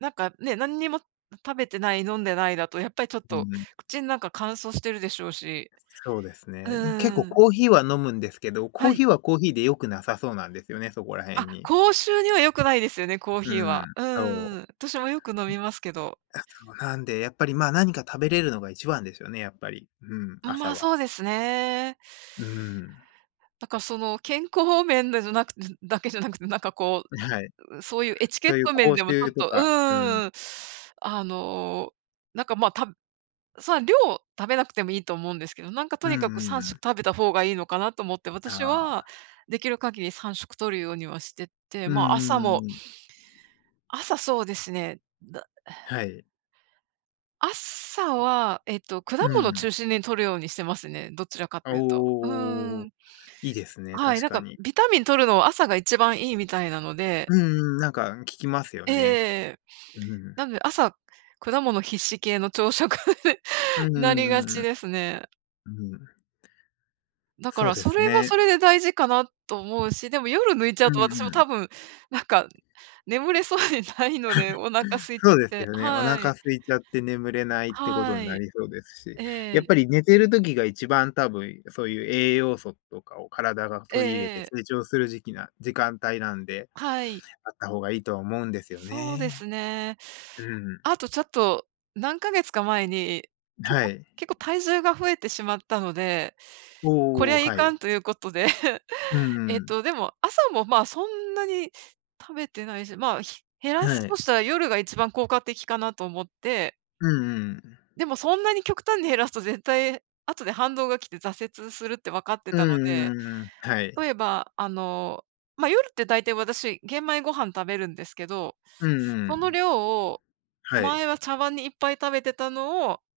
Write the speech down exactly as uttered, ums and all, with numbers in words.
なんか、ね、何にも食べてない、飲んでないだと、やっぱりちょっうとんうん。口ん中乾燥してるでしょうし。そうですうね。うん、結ん構うん。コーヒーは飲むんですけど、コはーい。ヒーはコーヒーで良くなさそうなんですよね、そこら辺あ、に。口臭には良くないですよね、コーうヒーは。ん、うんうんうそん。私もよく飲みますけど。う。あ、そうなんで、やっぱりまあ、何か食べれるのが一番ですよね、やっぱり、うん、うん、ま朝あ、は。そうですね。うん。なんかその健康面でじゃなく、ずだけじゃなくて、なんかこはい。う、う、そういうエチケそッういうト面口でもちょっ臭とと、うか、うん。ーん、あの、なんかまあ、たそんな量食べなくてもいいと思うんですけど、なんかとうんにかくうんさうんしょくん。食べた方がいいのかなと思って、あ私あ。はできる限りさんしょく摂るようにはしてて、うんうまあ、朝んうもんうん。朝、そうですね。だはい。朝は、えっと、果う物ん。中心に摂るようにしてますね、どちらかというと。うおお。ん。いいですね、はい、確なんかかに。ビタミン摂るのは朝が一番いいみたいなので。うんうん、なんか、ん、聞きますよええね。ええ。うなん。んで朝、果物必至系の朝食、うんうなりがんうんうちん。ですね。うん。だかそうら、でそすれはね。それで大事かなと思うし、でも夜抜いちゃううとんう私も多ん。分、なんか、眠れそうにないのでお腹 空いちゃそっうですて。よね。おは腹い。空いちゃって眠れないってことはんない。りそうですし。えやっえ。ぱり寝てる時が、一番多分そういう、栄養素とかを体がえ取り入れええて、え。成長する時期な時間帯なんで、はい。あった方がいいとは思うんですよそうでね。すね。うん。あとちょっと、何ヶ月か前に、結は構い。結構体重が増えてしまったので、こりおお、ゃいはかい。んということで うんえうっん。と、でも朝もまあ、そんなに食べてないし、まあ、ひ減らすはとい。したら夜が一番効果的かなと思って。うんうん。でもそんなに極端に減らすと絶対後で反動が来て挫折するって分かってうんたので。うんうん。は例えい。ば、あの、まあ、夜って大体私、玄米ご飯食べるんですけど、うんうそのん。量を、は前い。は茶碗にいっぱい食べてたのを